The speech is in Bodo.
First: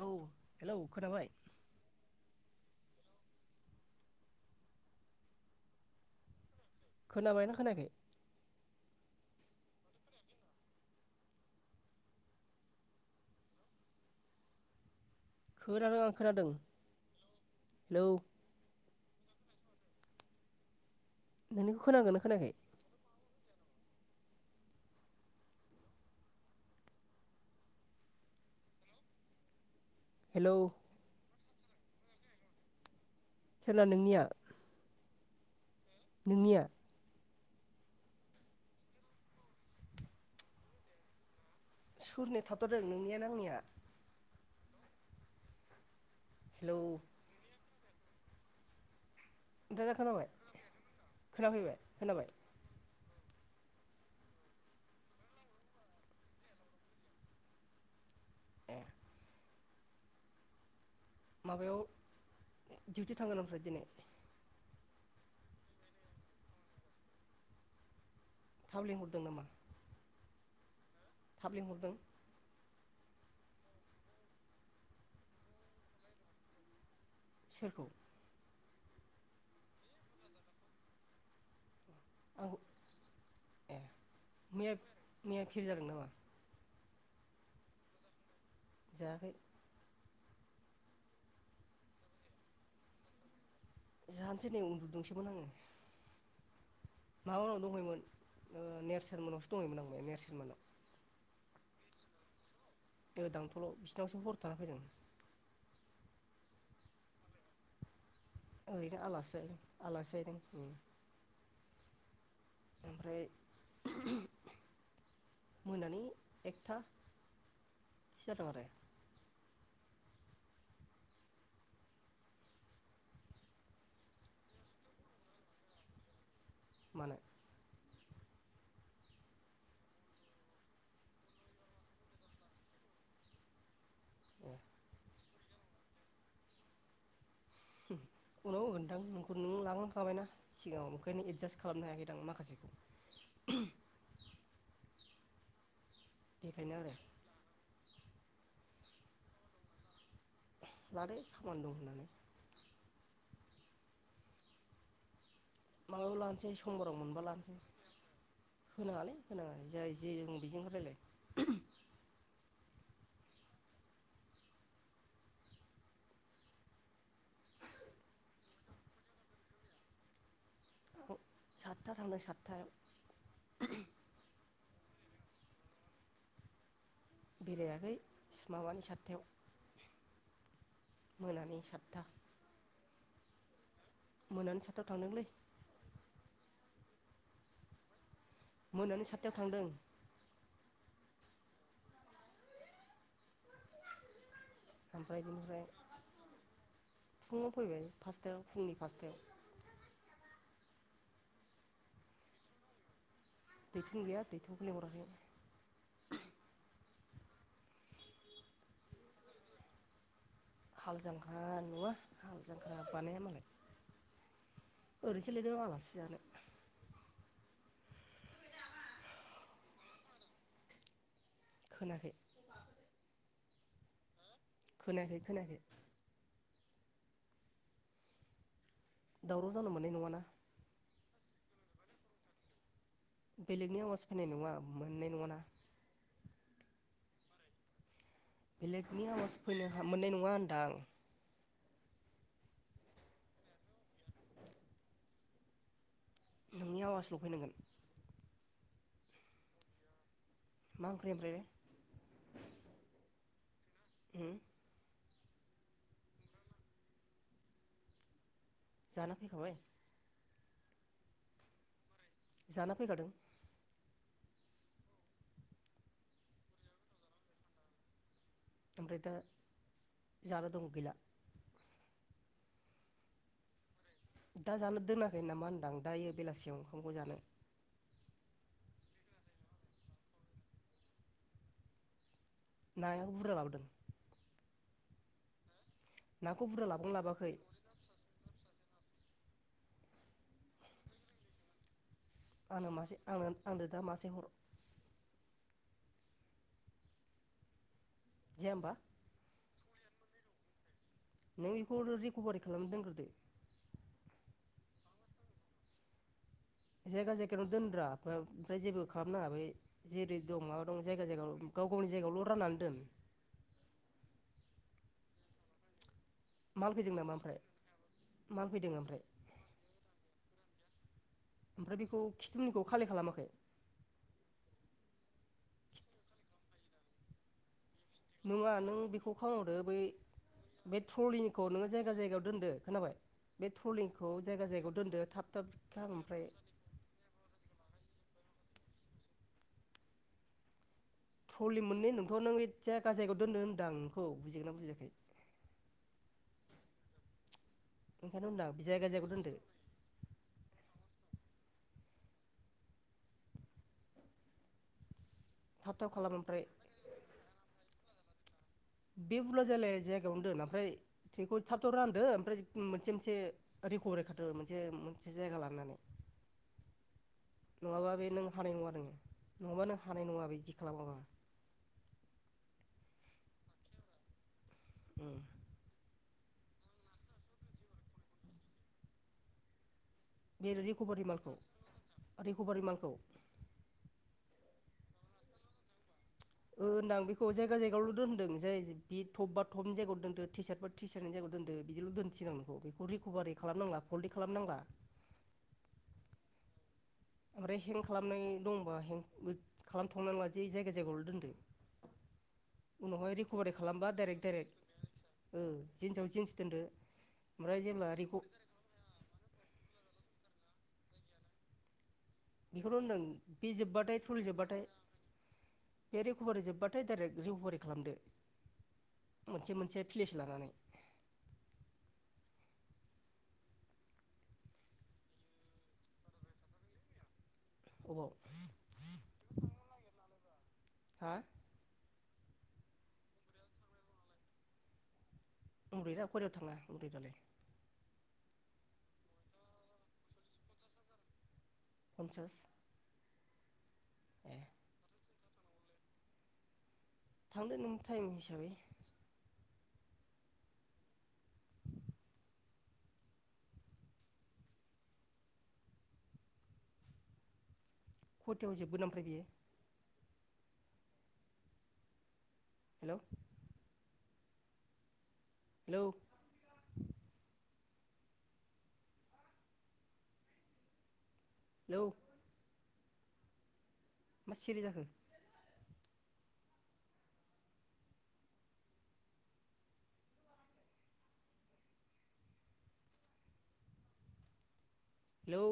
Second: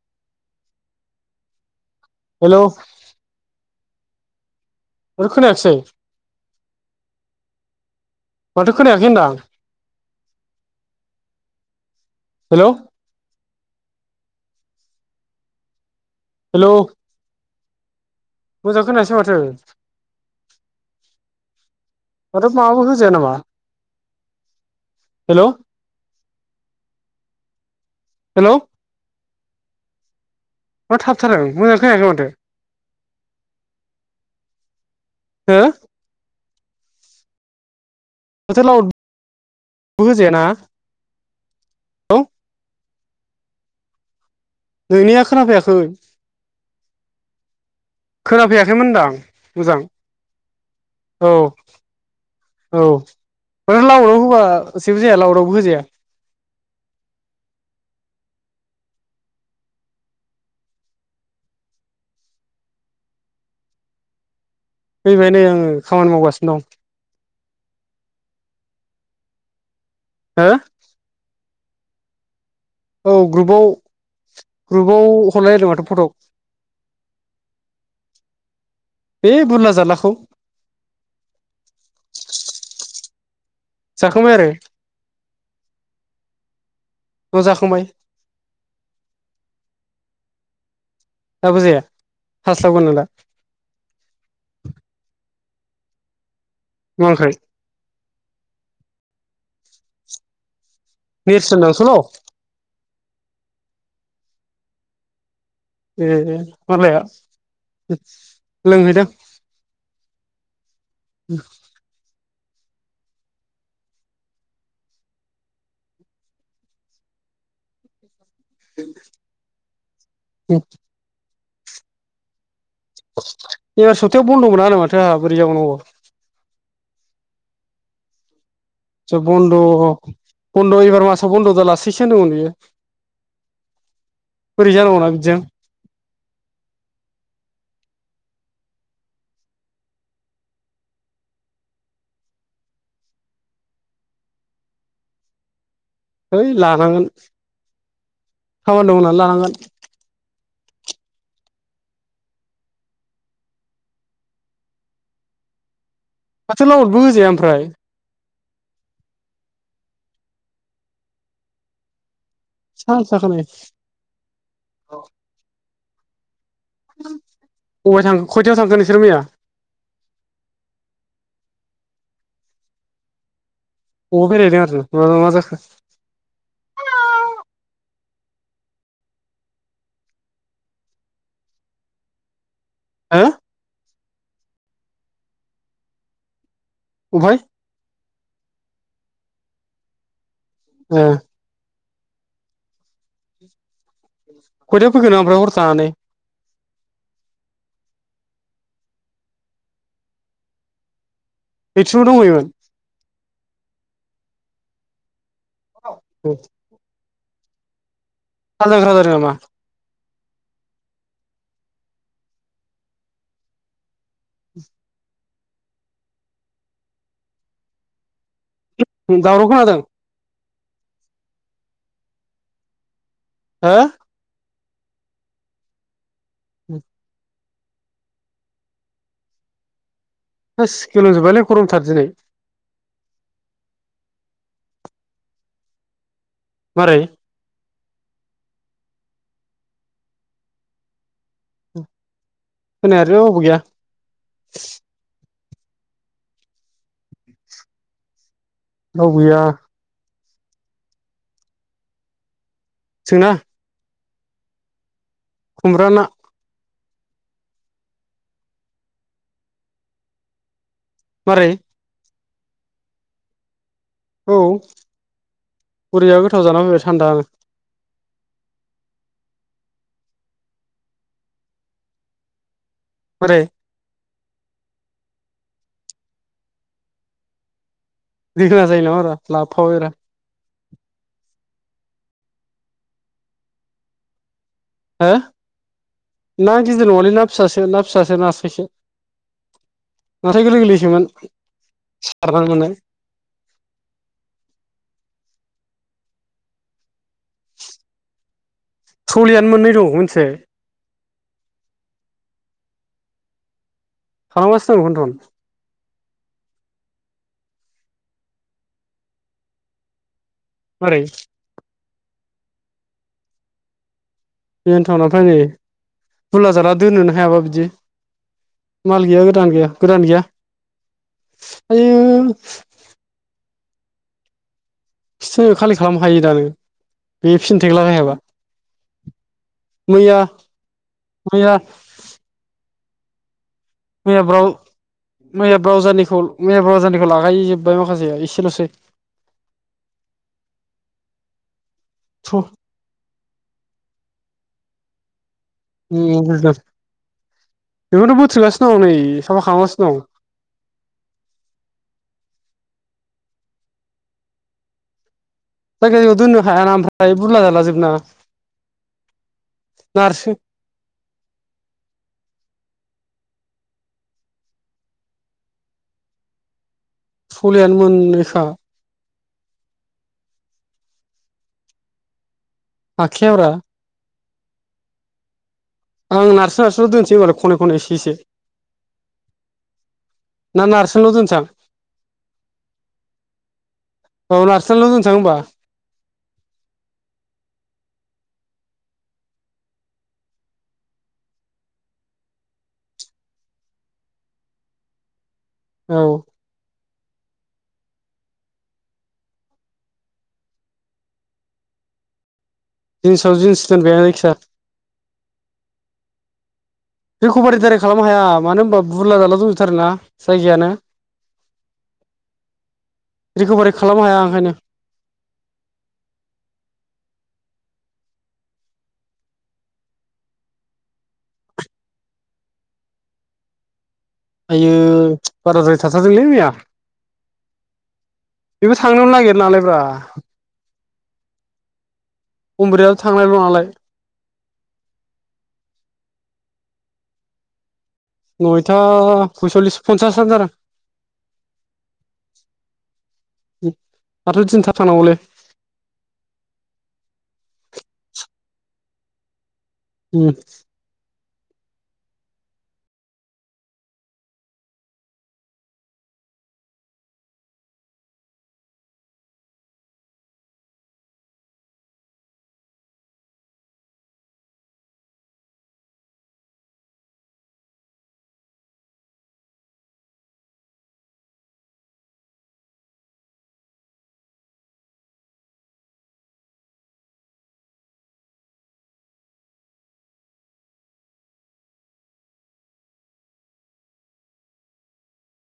औ हेलौ खोनाबाय। हेलौ माथो खोनायासै। खोनाबायना खोनायाखै? माथो खोनायाखै होनदां हेलौ। खोनादों आं खोनादों हेलौ हेलौ। मोजां खोनायासै माथो। नोंनिखौ खोनागोन। माथो माबा होजाया नामा हेलौ। हेलौ हेलौ मा थाबथार मोजां खोनायाखै माथो। सोरना नोंनिया। हो नोंनिया माथो लावट बो होजायाना। औ सोरनि थाबथादों नोंनिया ना आंनियाव। नोंनिया खोनाफैयाखै। हेलौ खोना फैयाखैमोन होनदां मोजां दा खोनाबाय औ खोनाफैबाय खोनाबाय? औ माथो लाउदाव होबा जेबो जाया लाउदावबो होजाया? ए माबायाव डिउटि थांगोन ओमफ्राय दिनै? फैबाय नै आङो खामानि मावगासिनो दं। थाब लेंंहरदों नामा? हो थाब लेंंहरदों? औ ग्रुबाव ग्रुबाव हरलाय लायदों माथो फट'क। सोरखौ? बे बुरला जारलाखौ। औ ए जाखांबाय आरो मैया मैया फेल जादों नामा? औ जाखांबाय। जायाखै। दाबो जाया हास्लाबगोन नों दा? जानसै नै उन्दुदोंसोमोन आङो। मा ओंख्रै माबा मोनाव दंहैयोमोन ओ नेरसोन मोनावसो दंहैयोमोन आं नेरसोन मोनाव। नेरसोन नावसोबाव? दोदांथलाव बिसोरनावसो हर थाना फैदों। ए मा लाया? ओरैनो आलासि जाहैदों आलासि जाहैदों उम। [inaudible] ओमफ्राय मोनानि एकथा। बिदिनो जादों आरो? उम एबार सप्तायाव बन्द'मोनानो माथो आंहा बोरै जाबावनांगौ? मानो? ज बन्द' बन्द' एबार मासाव बन्द' दालासैसो होनदोंंमोन बियो। [inaudible] बोरै जानांगौना बिदिजों? औ नोंथां नों लांखां खाबायना। सिगाङाव ओंखायनो एडजास्ट खालामनो हायाखैदां माखासेखौ। हैइ बेखायनो आरो लानांगोन खामानि दं होनना लानांगोन। लादों खामानि दं होननानै। माबायाव लानोसै माथो लावदबो समबाराव मोनबा होजाया लानोसै। ओमफ्राय होनाङालै होनाङा जाय जे जों बेजों होलायलाय। औ जागोन दे। बबेयाव थांखो खयथायाव थांखो नोंसोरो मैया? आं सातथा थांदों सातथायाव। अबावबा बेराय हैदों आरो ना मा जाखो? बेरायाखै माबानि सातथायाव मोनानि सातथा। हो मोनानि सातथायाव थांदोंलै। ओमफ्राय मोनानि सातथायाव थांदों। ए [unintelligible] ओमफ्राय हर बिनिफ्राय थानानै फुङाव फैबाय फास्थायाव फुंनि फास्थायाव। मिटिंआव दंहैयो मोन? दैथुननि गैया दैथुनखौनि लिंहराखै। औ हालजांख्रा जादों नामा? हालजांख्रा नुवा हाल जांख्रा बानाया मालाय। ओरैनोसो लिंदों आं आलासि जानो। दावराव खोनादों। खोनाखै। हो? खोनायाखै खोनायाखै। उम दावराव जानो मोननाय नङाना। थोस गोलोमजोबायलै गरमथार दिनै। बेलेगनि आवाज फैनाय नङा मोननाय नङाना मारै? बेलेगनि आवाज फैनो मोननाय नङा होनदां। खोनायालै रावबो गैया। नोंनि आवाजल' फैनांगोन। नाव गैया। मा ओंख्रि ओमफ्राय? सोंना हो खुमब्रा ना जाना फैखाबाय मारै? जाना फैखादों। औ बरिया गोथाव जानानै फैबाय थान्दानो। ओमफ्राय दा जानो दं गैला बोरै? दा जानो दोनाखै नामा होनदां दायो बेलासियाव ओंखामखौ जानो? दोना जायो नामा‌ रा लाबफाबाय‌ रा। नाया बुरजा लाबोदों। हो नाखौ ना बुरजा लाबोगोन गिदिर नङालै ना लाबोआखै फिसासो ना फिसासो नास्रायसो नास्राय गोरलै गोरलैसोमोन। सारनानै आंनो मोननाय मासे आंनो आंनो दा मासे हर। जाया होमबा? सलियानो मोननैल' मोनथिबाय? नों बेखौ रिकभारि खालामनो दोनग्रोदो। खालामगासिनो दं बेखौनोथन। जायगा जायगायावनो दोनब्रा ओमफ्राय जेबो खालामनाङा बै जेरै दं माबा दं मारै जायगा जायगायाव गाव गावनि जायगायावल' राननानै दोन। बेेनथन ओमफ्राय नै माल बुरलाजारला फैदों नामा दोननोनो ओमफ्राय हायाबा बिदि माल फैदों ओमफ्राय माल गैया गोदान गैया गोदान गैया। ओमफ्राय आयु बेखौ खिथु उननिखौ खालेक्ट खालामाखै? सोर खालि खालामखायो दानो! बे फिनथेक लागायाबा नङा नों बेखौ खाहरदो बै बे ट्रलिनिखौ मैया नोङो जायगा जायगायाव दोनदो। खोनाबाय? बे थ्रलि मैया ब्राव-मैया ब्रावजारनिखौ ओमफ्राय मैया ब्रावजारनिखौ लागायजोबबाय माखासेया एसेल'सै। थ्रलि मोननै नोंथ' नों एथिया गाजायगायाव दोननो होन्दों आ नोंखौ बुजिदों ना बुजिआखै बुजायाखै? ओ बुजिदों बेखौथ' ओंखायनो होनदां बोथो‌दगासिनो दं जायगा नै जायगायाव दोनदो साफा खालामगासिनो दं। थाब थाब खालाम जायखायखौ दोननो ओमफ्राय हायाना ओमफ्राय बुरला जाला जोबना बे बुरला जालाया जायगायावनो नारसो दोन ओमफ्राय थैखौ थाब थाब रानदो ओमफ्राय मोनसे मोनसे रेकरैखाथ मोनसे- मोनसे जायगा लानानै सलियानो नङाबा बे नों मोननोखा हानाय नङा नोङो नङाबा नों हानाय नङा बे बिदि खालामाबा। आखियाव ब्रा ओ आं नारसो नारस्रल' दोनसै होमबालाय खनै- खनै इसे -इसे बे ना रिकभ नारसोनल' मालखौ दोनसां -रिकभारि मालखौ औ नाथ्रोथनाल' दोनसाङो होमबा होनदां बेखौ जायगा जायगायावल' दोन्दों जाय बि टब बा थटपनि जायगायाव दोनदो टि सार्ट बा टिसारनि जायगायाव दोनदो बिदिल' दोनस आां नोंखौ बेखौ रिकभारि खालामनांला फल्ड खालामनांला औ ओमफ्राय हें खालामनाय दंबा हें खालामथ'नानै ला ज जायगा जायगायावल' दोनदो उनावहाय जिन्सआव रिकभारि जिन्स दोनबाय खालामबा आं डाइरेक्ट जायखिया दडाइरेक्ट औ जिन्सआव जिन्स दोनदो। रिकभारि ओमफ्राय दारै जेब्ला खालामनो रिक' हाया मानो होनबा बुरला जाला दंजोथार ना जायगायानो। बेखौनो' होनदों बे रिकभारि जोब्बाथाय खालामनो हाया थलि ओंखायनो जोब्बाथाय बे रिकभारि जोबबाथाय डाइरेक्ट रिक'भारि खालामदो। मोनसे मोनसे प्लेस लानानै आय बाराद्राय थाथारदोंलै मैया अबाव बेबो थांनो नागिर नालाय ब्रा हा बमब्रयाल' थांनायल' नालाय [unintelligible] उन्द्रै दा ककरयाव थाङा उन्ददै दालाय [unintelligible] नयथा सयसलिस फनसास हाजार फनसास दाथ' दिन्था थांनांगौलै थांदो नों टाइम हिसाबै उम खथायाव जोबगोन ओमफ्राय बियो हेल' हेलौ हेलौ मा सिरि जाखो? हेलौ